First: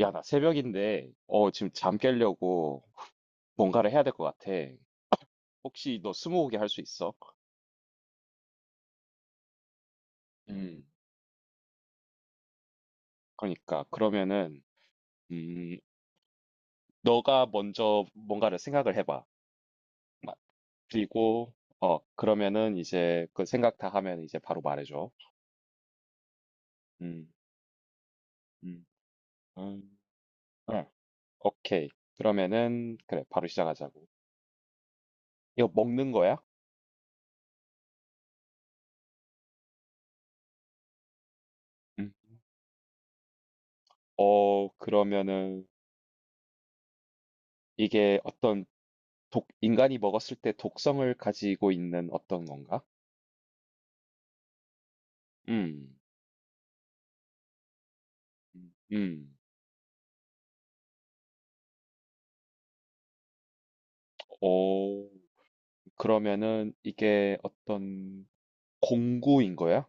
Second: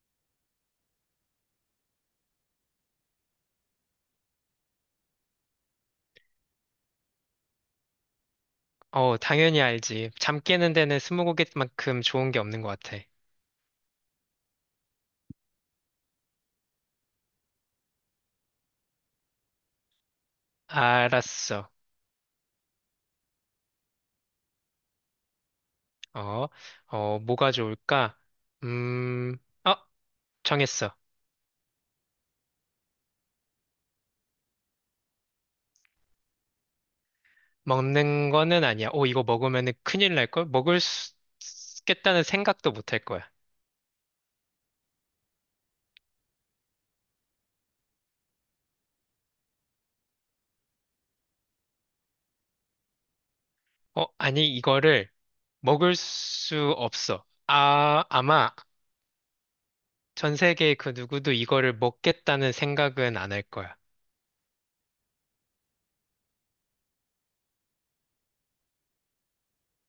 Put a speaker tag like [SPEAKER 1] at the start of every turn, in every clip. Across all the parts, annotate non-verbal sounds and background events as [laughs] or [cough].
[SPEAKER 1] 야, 나 새벽인데, 지금 잠 깨려고 뭔가를 해야 될 것 같아. 혹시 너 스무고개 할 수 있어?
[SPEAKER 2] 어, 당연히 알지. 잠 깨는
[SPEAKER 1] 음,
[SPEAKER 2] 데는 스무고개만큼 좋은 게 없는 것 같아.
[SPEAKER 1] 그러니까, 그러면은, 음, 너가 먼저 뭔가를 생각을 해봐. 마- 그리고,
[SPEAKER 2] 알았어.
[SPEAKER 1] 그러면은 이제 그 생각 다 하면 이제 바로 말해줘.
[SPEAKER 2] 어,
[SPEAKER 1] 음,
[SPEAKER 2] 뭐가 좋을까?
[SPEAKER 1] 음.
[SPEAKER 2] 음, 어,
[SPEAKER 1] 음, 응,
[SPEAKER 2] 정했어.
[SPEAKER 1] 오케이. 그러면은, 그래, 바로 시작하자고. 이거 먹는 거야?
[SPEAKER 2] 먹는 거는 아니야. 오, 이거 먹으면 큰일 날걸? 먹을 수
[SPEAKER 1] 음.
[SPEAKER 2] 있겠다는 생각도 못 할 거야.
[SPEAKER 1] 그러면은 이게 어떤 독, 인간이 먹었을 때 독성을 가지고 있는 어떤 건가?
[SPEAKER 2] 어, 아니, 이거를
[SPEAKER 1] 음.
[SPEAKER 2] 먹을 수 없어. 아, 아마
[SPEAKER 1] 음.
[SPEAKER 2] 전 세계 그 누구도 이거를 먹겠다는 생각은 안 할 거야.
[SPEAKER 1] 오. 그러면은 이게 어떤 공구인 거야?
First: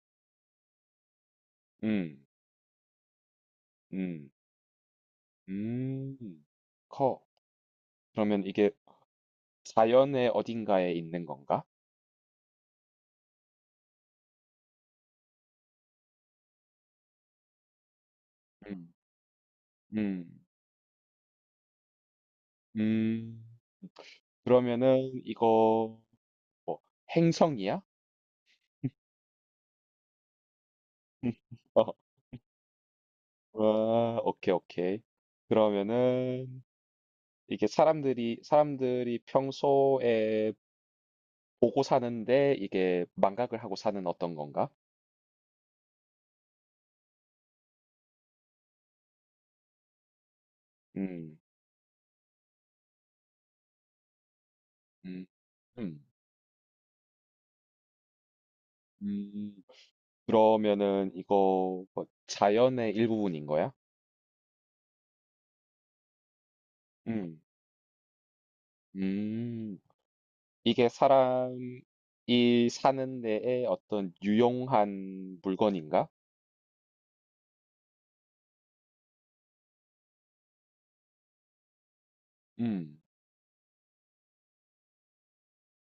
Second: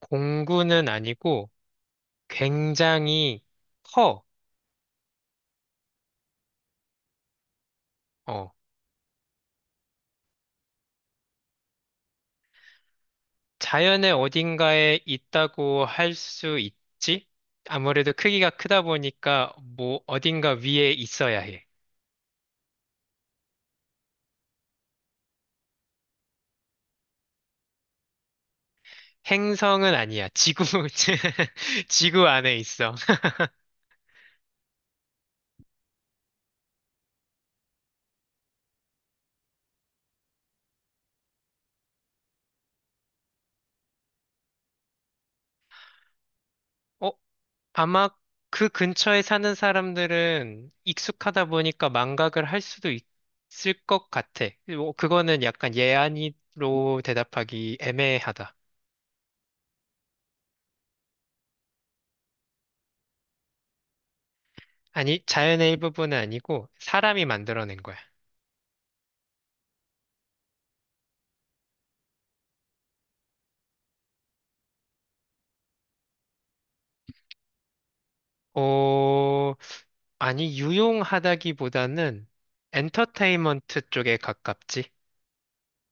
[SPEAKER 2] 공구는 아니고
[SPEAKER 1] 음.
[SPEAKER 2] 굉장히 커.
[SPEAKER 1] 음. 음. 커. 그러면
[SPEAKER 2] 어.
[SPEAKER 1] 이게 자연의 어딘가에 있는 건가?
[SPEAKER 2] 자연의 어딘가에 있다고 할 수 있지? 아무래도 크기가 크다
[SPEAKER 1] 음.
[SPEAKER 2] 보니까 뭐
[SPEAKER 1] 음.
[SPEAKER 2] 어딘가 위에 있어야 해.
[SPEAKER 1] 음. 그러면은 이거 뭐 행성이야?
[SPEAKER 2] 행성은 아니야. 지구, [laughs]
[SPEAKER 1] [laughs] 어.
[SPEAKER 2] 지구 안에 있어.
[SPEAKER 1] 와, 오케이, 오케이. 그러면은 이게 사람들이 평소에 보고 사는데 이게 망각을 하고 사는 어떤 건가?
[SPEAKER 2] 어, 아마 그 근처에 사는 사람들은
[SPEAKER 1] 음.
[SPEAKER 2] 익숙하다 보니까 망각을 할 수도 있을 것 같아. 뭐
[SPEAKER 1] 음.
[SPEAKER 2] 그거는 약간
[SPEAKER 1] 음.
[SPEAKER 2] 예안이로 대답하기 애매하다.
[SPEAKER 1] 음. 그러면은 이거 뭐 자연의 일부분인 거야?
[SPEAKER 2] 아니, 자연의 일부분은 아니고 사람이
[SPEAKER 1] 음.
[SPEAKER 2] 만들어낸 거야.
[SPEAKER 1] 음. 이게 사람이 사는 데에 어떤 유용한 물건인가?
[SPEAKER 2] 어, 아니, 유용하다기보다는
[SPEAKER 1] 음.
[SPEAKER 2] 엔터테인먼트 쪽에 가깝지.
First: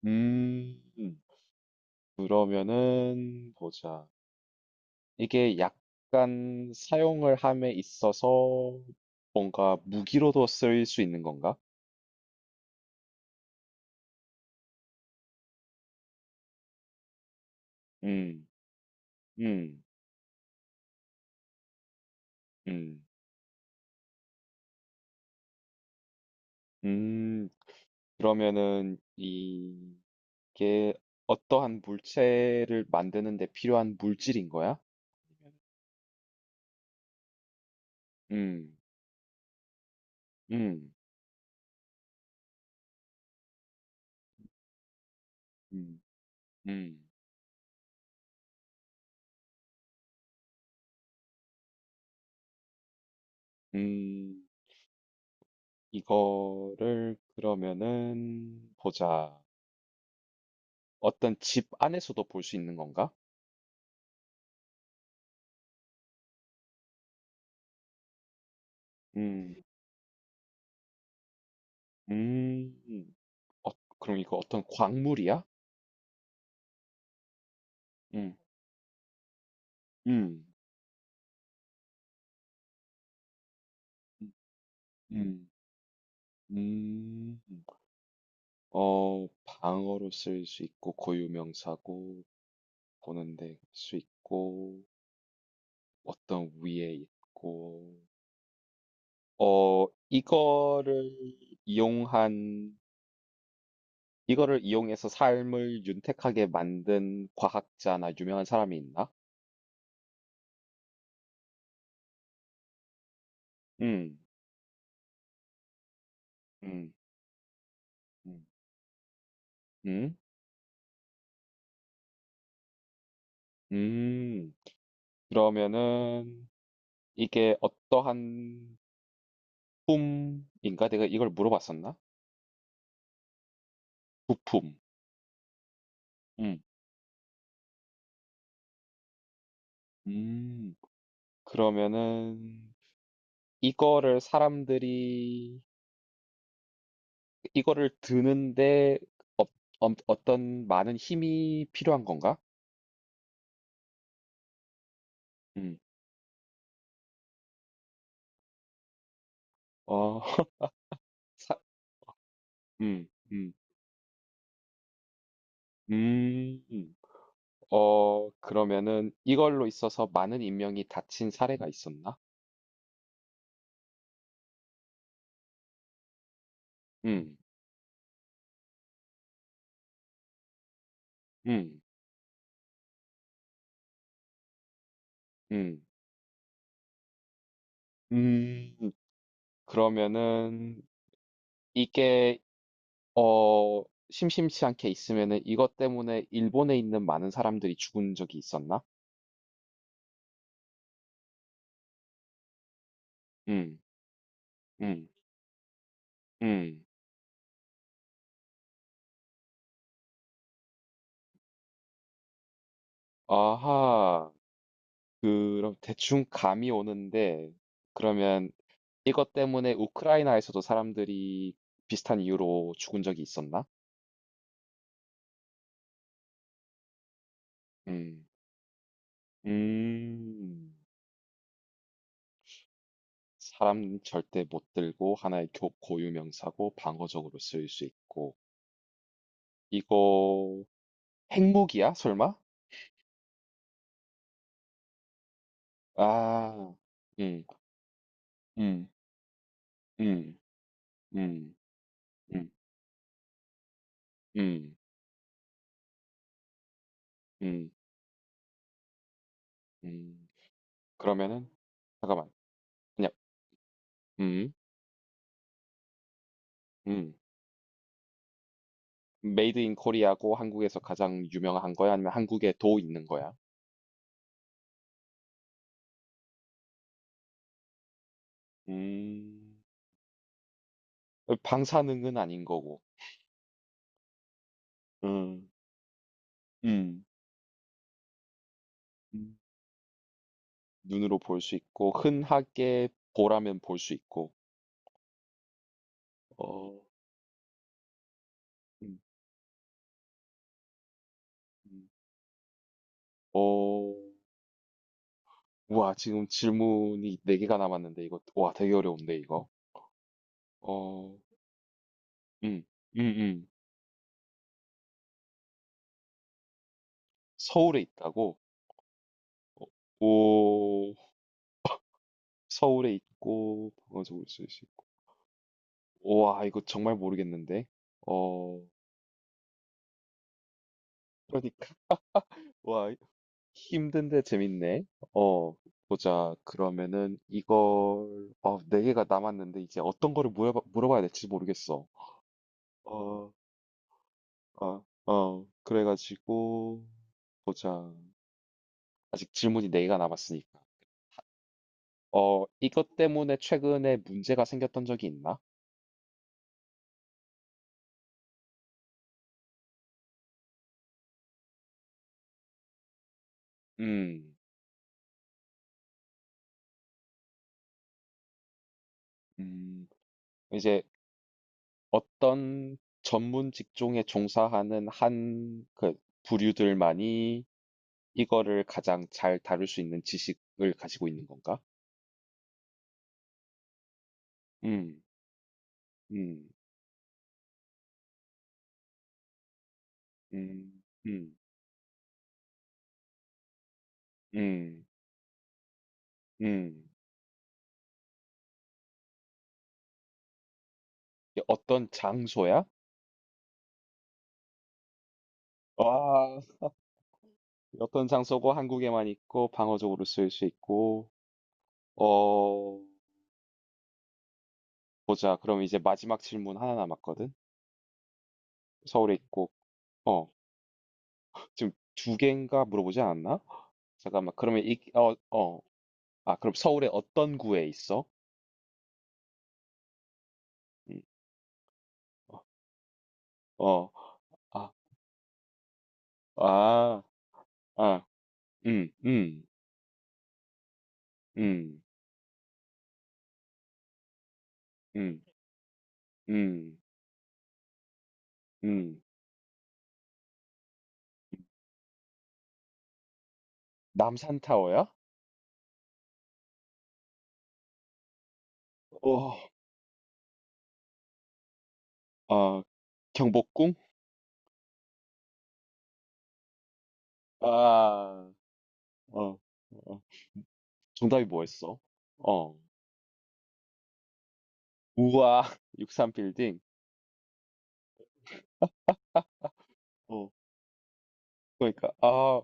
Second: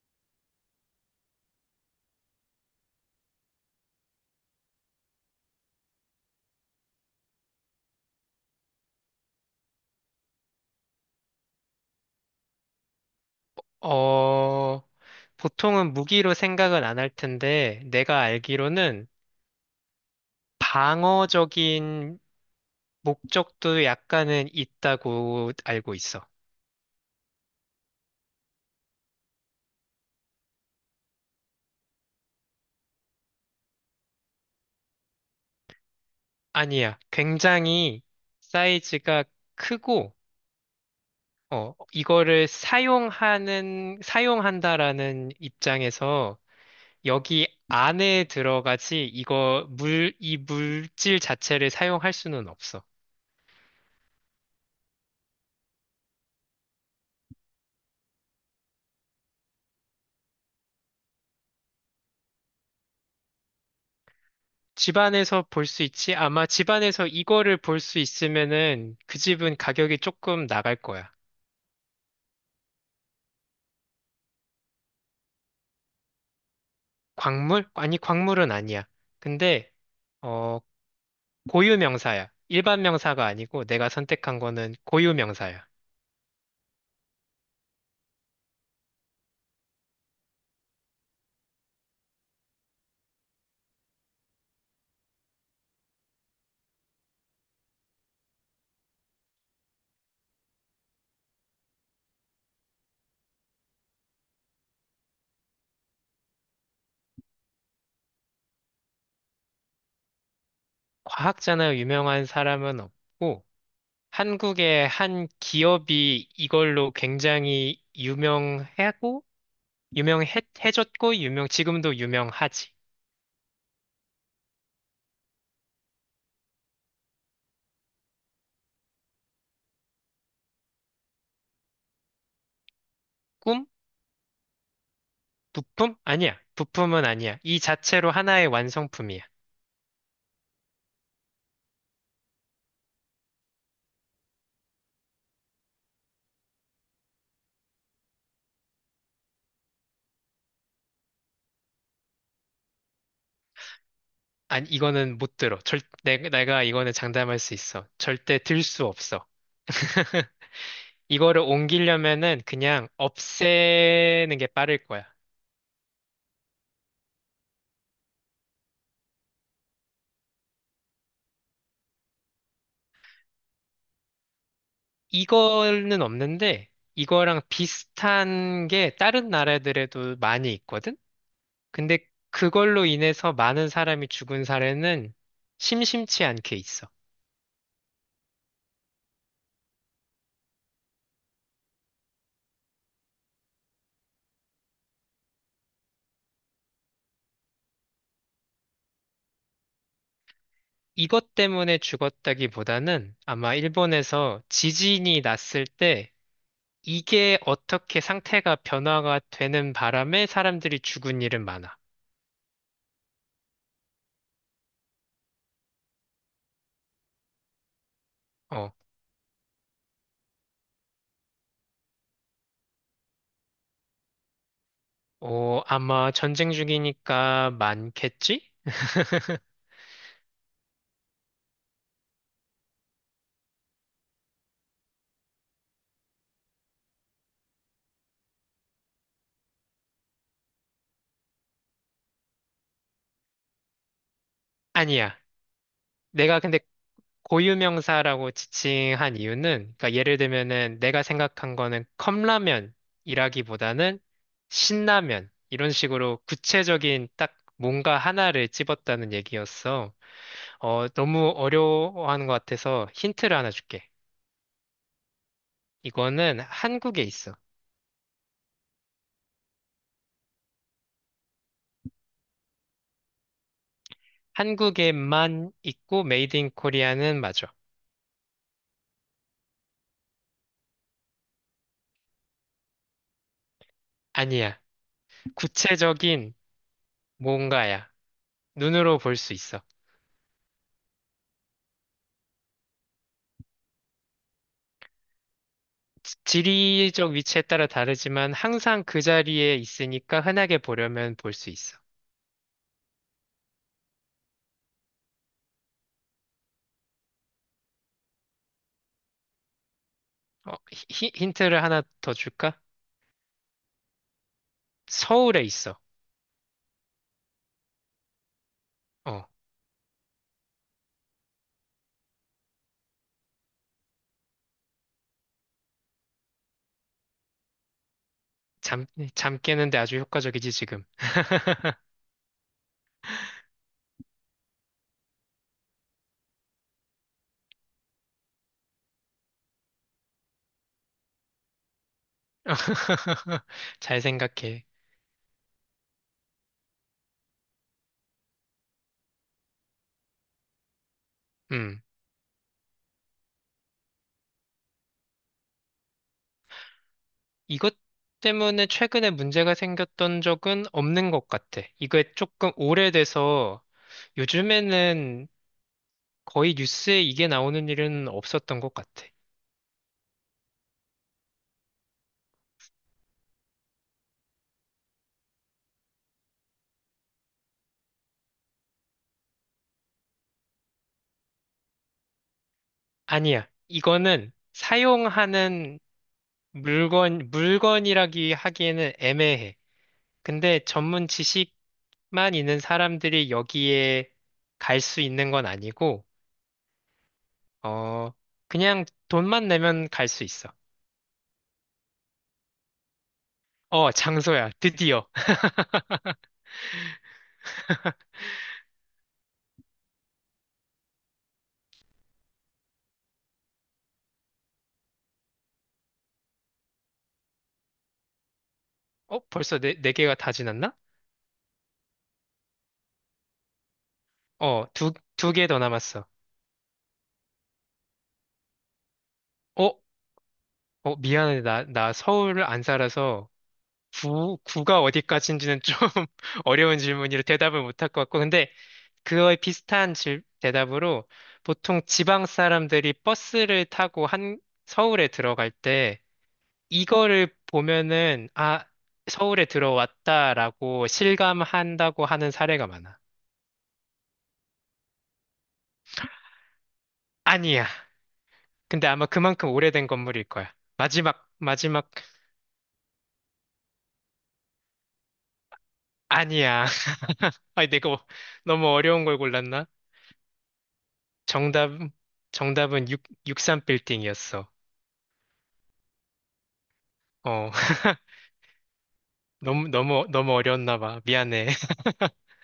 [SPEAKER 1] 음. 음. 그러면은 보자. 이게 약간 사용을 함에 있어서 뭔가 무기로도 쓰일 수 있는 건가?
[SPEAKER 2] 어, 보통은 무기로 생각은 안 할 텐데, 내가
[SPEAKER 1] 음.
[SPEAKER 2] 알기로는
[SPEAKER 1] 음.
[SPEAKER 2] 방어적인
[SPEAKER 1] 음.
[SPEAKER 2] 목적도 약간은 있다고 알고 있어.
[SPEAKER 1] 음. 그러면은 이 이게 어떠한 물체를 만드는 데 필요한 물질인 거야?
[SPEAKER 2] 아니야, 굉장히
[SPEAKER 1] 음,
[SPEAKER 2] 사이즈가 크고,
[SPEAKER 1] 음,
[SPEAKER 2] 어, 이거를 사용한다라는
[SPEAKER 1] 음,
[SPEAKER 2] 입장에서
[SPEAKER 1] 음,
[SPEAKER 2] 여기 안에 들어가지 이 물질 자체를 사용할 수는 없어.
[SPEAKER 1] 음. 이거를 그러면은 보자. 어떤 집 안에서도 볼 수 있는 건가?
[SPEAKER 2] 집안에서 볼 수 있지? 아마 집안에서 이거를 볼 수 있으면은 그
[SPEAKER 1] 음,
[SPEAKER 2] 집은 가격이 조금 나갈 거야.
[SPEAKER 1] 음. 어, 그럼 이거 어떤 광물이야?
[SPEAKER 2] 광물? 아니,
[SPEAKER 1] 음,
[SPEAKER 2] 광물은 아니야. 근데,
[SPEAKER 1] 음,
[SPEAKER 2] 어, 고유 명사야. 일반 명사가 아니고 내가 선택한 거는 고유
[SPEAKER 1] 음,
[SPEAKER 2] 명사야.
[SPEAKER 1] 음. 방어로 쓸 수 있고 고유명사고 보는 데 쓸 수 있고 어떤 위에 있고 이거를 이용한 이거를 이용해서 삶을 윤택하게 만든 과학자나 유명한 사람이 있나?
[SPEAKER 2] 과학자나 유명한 사람은 없고,
[SPEAKER 1] 음,
[SPEAKER 2] 한국의 한 기업이 이걸로
[SPEAKER 1] 음,
[SPEAKER 2] 굉장히
[SPEAKER 1] 음,
[SPEAKER 2] 유명하고,
[SPEAKER 1] 음,
[SPEAKER 2] 유명해졌고 유명 지금도 유명하지.
[SPEAKER 1] 음. 그러면은 이게 어떠한 품인가? 내가 이걸 물어봤었나?
[SPEAKER 2] 꿈?
[SPEAKER 1] 부품.
[SPEAKER 2] 부품? 아니야.
[SPEAKER 1] 음,
[SPEAKER 2] 부품은 아니야. 이 자체로 하나의 완성품이야.
[SPEAKER 1] 음. 그러면은 이거를 사람들이 이거를 드는데 어, 어, 어떤 많은 힘이 필요한 건가?
[SPEAKER 2] 아니 이거는 못 들어.
[SPEAKER 1] 음.
[SPEAKER 2] 내가 이거는 장담할 수 있어. 절대 들 수 없어.
[SPEAKER 1] 어,
[SPEAKER 2] [laughs]
[SPEAKER 1] [laughs]
[SPEAKER 2] 이거를
[SPEAKER 1] 사,
[SPEAKER 2] 옮기려면은 그냥
[SPEAKER 1] 음, 음,
[SPEAKER 2] 없애는 게 빠를 거야.
[SPEAKER 1] 음. 음. 그러면은 이걸로 있어서 많은 인명이 다친 사례가 있었나?
[SPEAKER 2] 이거는 없는데
[SPEAKER 1] 음,
[SPEAKER 2] 이거랑 비슷한 게 다른 나라들에도 많이 있거든?
[SPEAKER 1] 음,
[SPEAKER 2] 근데 그걸로 인해서 많은 사람이 죽은 사례는
[SPEAKER 1] 음,
[SPEAKER 2] 심심치 않게 있어.
[SPEAKER 1] 음. 그러면은 이게 어, 심심치 않게 있으면은 이것 때문에 일본에 있는 많은 사람들이 죽은 적이 있었나?
[SPEAKER 2] 이것 때문에 죽었다기보다는 아마
[SPEAKER 1] 음,
[SPEAKER 2] 일본에서
[SPEAKER 1] 음,
[SPEAKER 2] 지진이 났을 때
[SPEAKER 1] 음.
[SPEAKER 2] 이게 어떻게 상태가 변화가 되는 바람에 사람들이 죽은 일은 많아.
[SPEAKER 1] 아하. 그럼 대충 감이 오는데 그러면
[SPEAKER 2] 어,
[SPEAKER 1] 이것 때문에 우크라이나에서도 사람들이 비슷한 이유로 죽은 적이 있었나?
[SPEAKER 2] 아마 전쟁 중이니까
[SPEAKER 1] 음,
[SPEAKER 2] 많겠지? [laughs]
[SPEAKER 1] 음, 사람 절대 못 들고 하나의 고유 명사고 방어적으로 쓰일 수 있고 이거 핵무기야? 설마?
[SPEAKER 2] 아니야. 내가 근데
[SPEAKER 1] 아, 음,
[SPEAKER 2] 고유명사라고
[SPEAKER 1] 음,
[SPEAKER 2] 지칭한 이유는, 그러니까 예를
[SPEAKER 1] 음,
[SPEAKER 2] 들면은 내가
[SPEAKER 1] 음,
[SPEAKER 2] 생각한 거는
[SPEAKER 1] 음,
[SPEAKER 2] 컵라면이라기보다는
[SPEAKER 1] 음,
[SPEAKER 2] 신라면, 이런 식으로 구체적인 딱
[SPEAKER 1] 음,
[SPEAKER 2] 뭔가 하나를 집었다는 얘기였어.
[SPEAKER 1] 음.
[SPEAKER 2] 어, 너무
[SPEAKER 1] 그러면은
[SPEAKER 2] 어려워하는
[SPEAKER 1] 잠깐만,
[SPEAKER 2] 것 같아서
[SPEAKER 1] 그냥
[SPEAKER 2] 힌트를 하나 줄게.
[SPEAKER 1] 음,
[SPEAKER 2] 이거는 한국에
[SPEAKER 1] 음.
[SPEAKER 2] 있어.
[SPEAKER 1] 메이드 인 코리아고 한국에서 가장 유명한 거야? 아니면 한국에 도 있는 거야?
[SPEAKER 2] 한국에만 있고 메이드 인 코리아는 맞아.
[SPEAKER 1] 음, 방사능은 아닌 거고,
[SPEAKER 2] 아니야.
[SPEAKER 1] 음,
[SPEAKER 2] 구체적인
[SPEAKER 1] 음,
[SPEAKER 2] 뭔가야. 눈으로 볼 수
[SPEAKER 1] 음,
[SPEAKER 2] 있어.
[SPEAKER 1] 눈으로 볼 수 있고, 흔하게 보라면 볼 수 있고, 어,
[SPEAKER 2] 지리적 위치에 따라 다르지만 항상
[SPEAKER 1] 음,
[SPEAKER 2] 그 자리에 있으니까 흔하게 보려면 볼 수 있어.
[SPEAKER 1] 음. 어, 와, 지금 질문이 네개가 남았는데, 이거, 와, 되게 어려운데, 이거.
[SPEAKER 2] 어,
[SPEAKER 1] 어,
[SPEAKER 2] 힌트를 하나 더 줄까?
[SPEAKER 1] 음, 음, 음.
[SPEAKER 2] 서울에 있어.
[SPEAKER 1] 서울에 있다고?
[SPEAKER 2] 어,
[SPEAKER 1] 오, 서울에 있고, 방어적으로 쓸수 있고. 와, 이거 정말 모르겠는데. 어,
[SPEAKER 2] 잠, 잠 깨는데 아주 효과적이지, 지금.
[SPEAKER 1] 그러니까 [laughs] 와 힘든데 재밌네. 어 보자. 그러면은 이걸 어네 개가 남았는데 이제 어떤 거를 물어봐야 될지 모르겠어. 어,
[SPEAKER 2] [laughs] 잘 생각해.
[SPEAKER 1] 그래가지고 보자. 아직 질문이 네 개가 남았으니까.
[SPEAKER 2] 음,
[SPEAKER 1] 이것 때문에 최근에 문제가 생겼던 적이 있나?
[SPEAKER 2] 이것 때문에 최근에 문제가 생겼던 적은 없는 것 같아. 이게 조금 오래돼서
[SPEAKER 1] 음,
[SPEAKER 2] 요즘에는 거의 뉴스에 이게 나오는 일은 없었던 것 같아.
[SPEAKER 1] 음 이제 어떤 전문 직종에 종사하는 한 그 부류들만이 이거를 가장 잘 다룰 수 있는 지식을 가지고 있는 건가?
[SPEAKER 2] 아니야. 이거는
[SPEAKER 1] 음,
[SPEAKER 2] 사용하는
[SPEAKER 1] 음,
[SPEAKER 2] 물건이라기 하기에는 애매해. 근데
[SPEAKER 1] 음,
[SPEAKER 2] 전문
[SPEAKER 1] 음,
[SPEAKER 2] 지식만 있는 사람들이 여기에 갈
[SPEAKER 1] 음,
[SPEAKER 2] 수 있는 건 아니고,
[SPEAKER 1] 음.
[SPEAKER 2] 어, 그냥 돈만 내면 갈 수 있어.
[SPEAKER 1] 어떤 장소야?
[SPEAKER 2] 어, 장소야. 드디어. [laughs]
[SPEAKER 1] 와, 어떤 장소고 한국에만 있고 방어적으로 쓸 수 있고, 어, 보자. 그럼 이제 마지막 질문 하나 남았거든? 서울에
[SPEAKER 2] 어,
[SPEAKER 1] 있고,
[SPEAKER 2] 벌써 네 개가
[SPEAKER 1] 어,
[SPEAKER 2] 다 지났나?
[SPEAKER 1] 지금 두 개인가 물어보지 않았나? 잠깐만, 그러면
[SPEAKER 2] 어, 두 개 더 남았어.
[SPEAKER 1] 아, 그럼 서울의 어떤 구에 있어?
[SPEAKER 2] 어,
[SPEAKER 1] 음,
[SPEAKER 2] 미안해. 나 서울 안 살아서
[SPEAKER 1] 어, 아,
[SPEAKER 2] 구가 어디까지인지는 좀 [laughs] 어려운
[SPEAKER 1] 아,
[SPEAKER 2] 질문이라 대답을 못할 것
[SPEAKER 1] 아,
[SPEAKER 2] 같고, 근데
[SPEAKER 1] 음,
[SPEAKER 2] 그거에
[SPEAKER 1] 음,
[SPEAKER 2] 비슷한 대답으로
[SPEAKER 1] 음.
[SPEAKER 2] 보통 지방 사람들이 버스를 타고 서울에
[SPEAKER 1] 음,
[SPEAKER 2] 들어갈 때
[SPEAKER 1] 음,
[SPEAKER 2] 이거를 보면은, 아,
[SPEAKER 1] 음.
[SPEAKER 2] 서울에 들어왔다라고 실감한다고 하는 사례가 많아.
[SPEAKER 1] 남산타워야?
[SPEAKER 2] 아니야. 근데 아마
[SPEAKER 1] 어,
[SPEAKER 2] 그만큼 오래된 건물일 거야. 마지막,
[SPEAKER 1] 아, 경복궁?
[SPEAKER 2] 아니야. [laughs] 아니, 내가 뭐
[SPEAKER 1] 아,
[SPEAKER 2] 너무 어려운 걸
[SPEAKER 1] 어,
[SPEAKER 2] 골랐나?
[SPEAKER 1] 어. 정답이
[SPEAKER 2] 정답,
[SPEAKER 1] 뭐였어? 어,
[SPEAKER 2] 정답은 육3 빌딩이었어.
[SPEAKER 1] 우와, [laughs] 6삼빌딩
[SPEAKER 2] 어. [laughs] 너무, 너무,
[SPEAKER 1] 어,
[SPEAKER 2] 너무 어려웠나 봐. 미안해.
[SPEAKER 1] 그러니까,
[SPEAKER 2] [laughs]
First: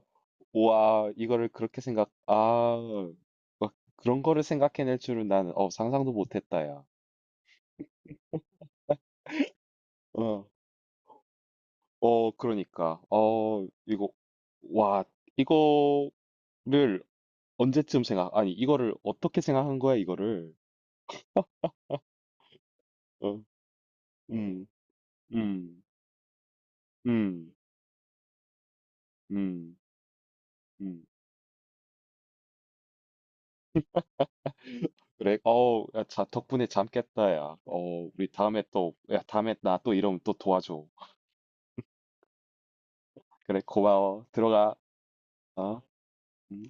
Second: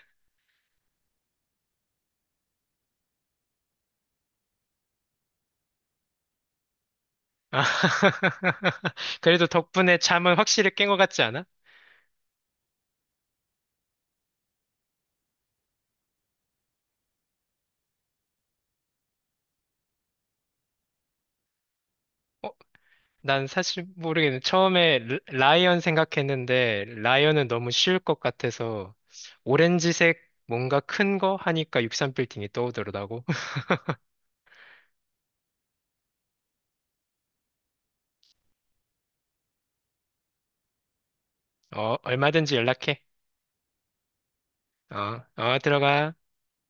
[SPEAKER 1] 우와, 이거를 그렇게 막 그런 거를 생각해낼 줄은 나는, 상상도 못했다, 야.
[SPEAKER 2] 아, [laughs] 그래도 덕분에 잠은
[SPEAKER 1] 어,
[SPEAKER 2] 확실히 깬 것 같지 않아?
[SPEAKER 1] 그러니까, 이거, 와, 이거를 언제쯤 아니, 이거를 어떻게 생각한 거야, 이거를?
[SPEAKER 2] 어,
[SPEAKER 1] 어,
[SPEAKER 2] 난 사실 모르겠네.
[SPEAKER 1] 음.
[SPEAKER 2] 처음에 라이언
[SPEAKER 1] 음.
[SPEAKER 2] 생각했는데, 라이언은
[SPEAKER 1] 음.
[SPEAKER 2] 너무 쉬울 것 같아서,
[SPEAKER 1] 음.
[SPEAKER 2] 오렌지색 뭔가
[SPEAKER 1] 음.
[SPEAKER 2] 큰 거 하니까 63빌딩이 떠오르더라고. [laughs]
[SPEAKER 1] 그래? 어우 야 자 덕분에 잠 깼다 야. 우리 다음에 또 야 다음에 나 또 이러면 또 도와줘.
[SPEAKER 2] 어, 얼마든지 연락해.
[SPEAKER 1] 그래 고마워. 들어가.
[SPEAKER 2] 어, 어,
[SPEAKER 1] 어?
[SPEAKER 2] 들어가.
[SPEAKER 1] 음.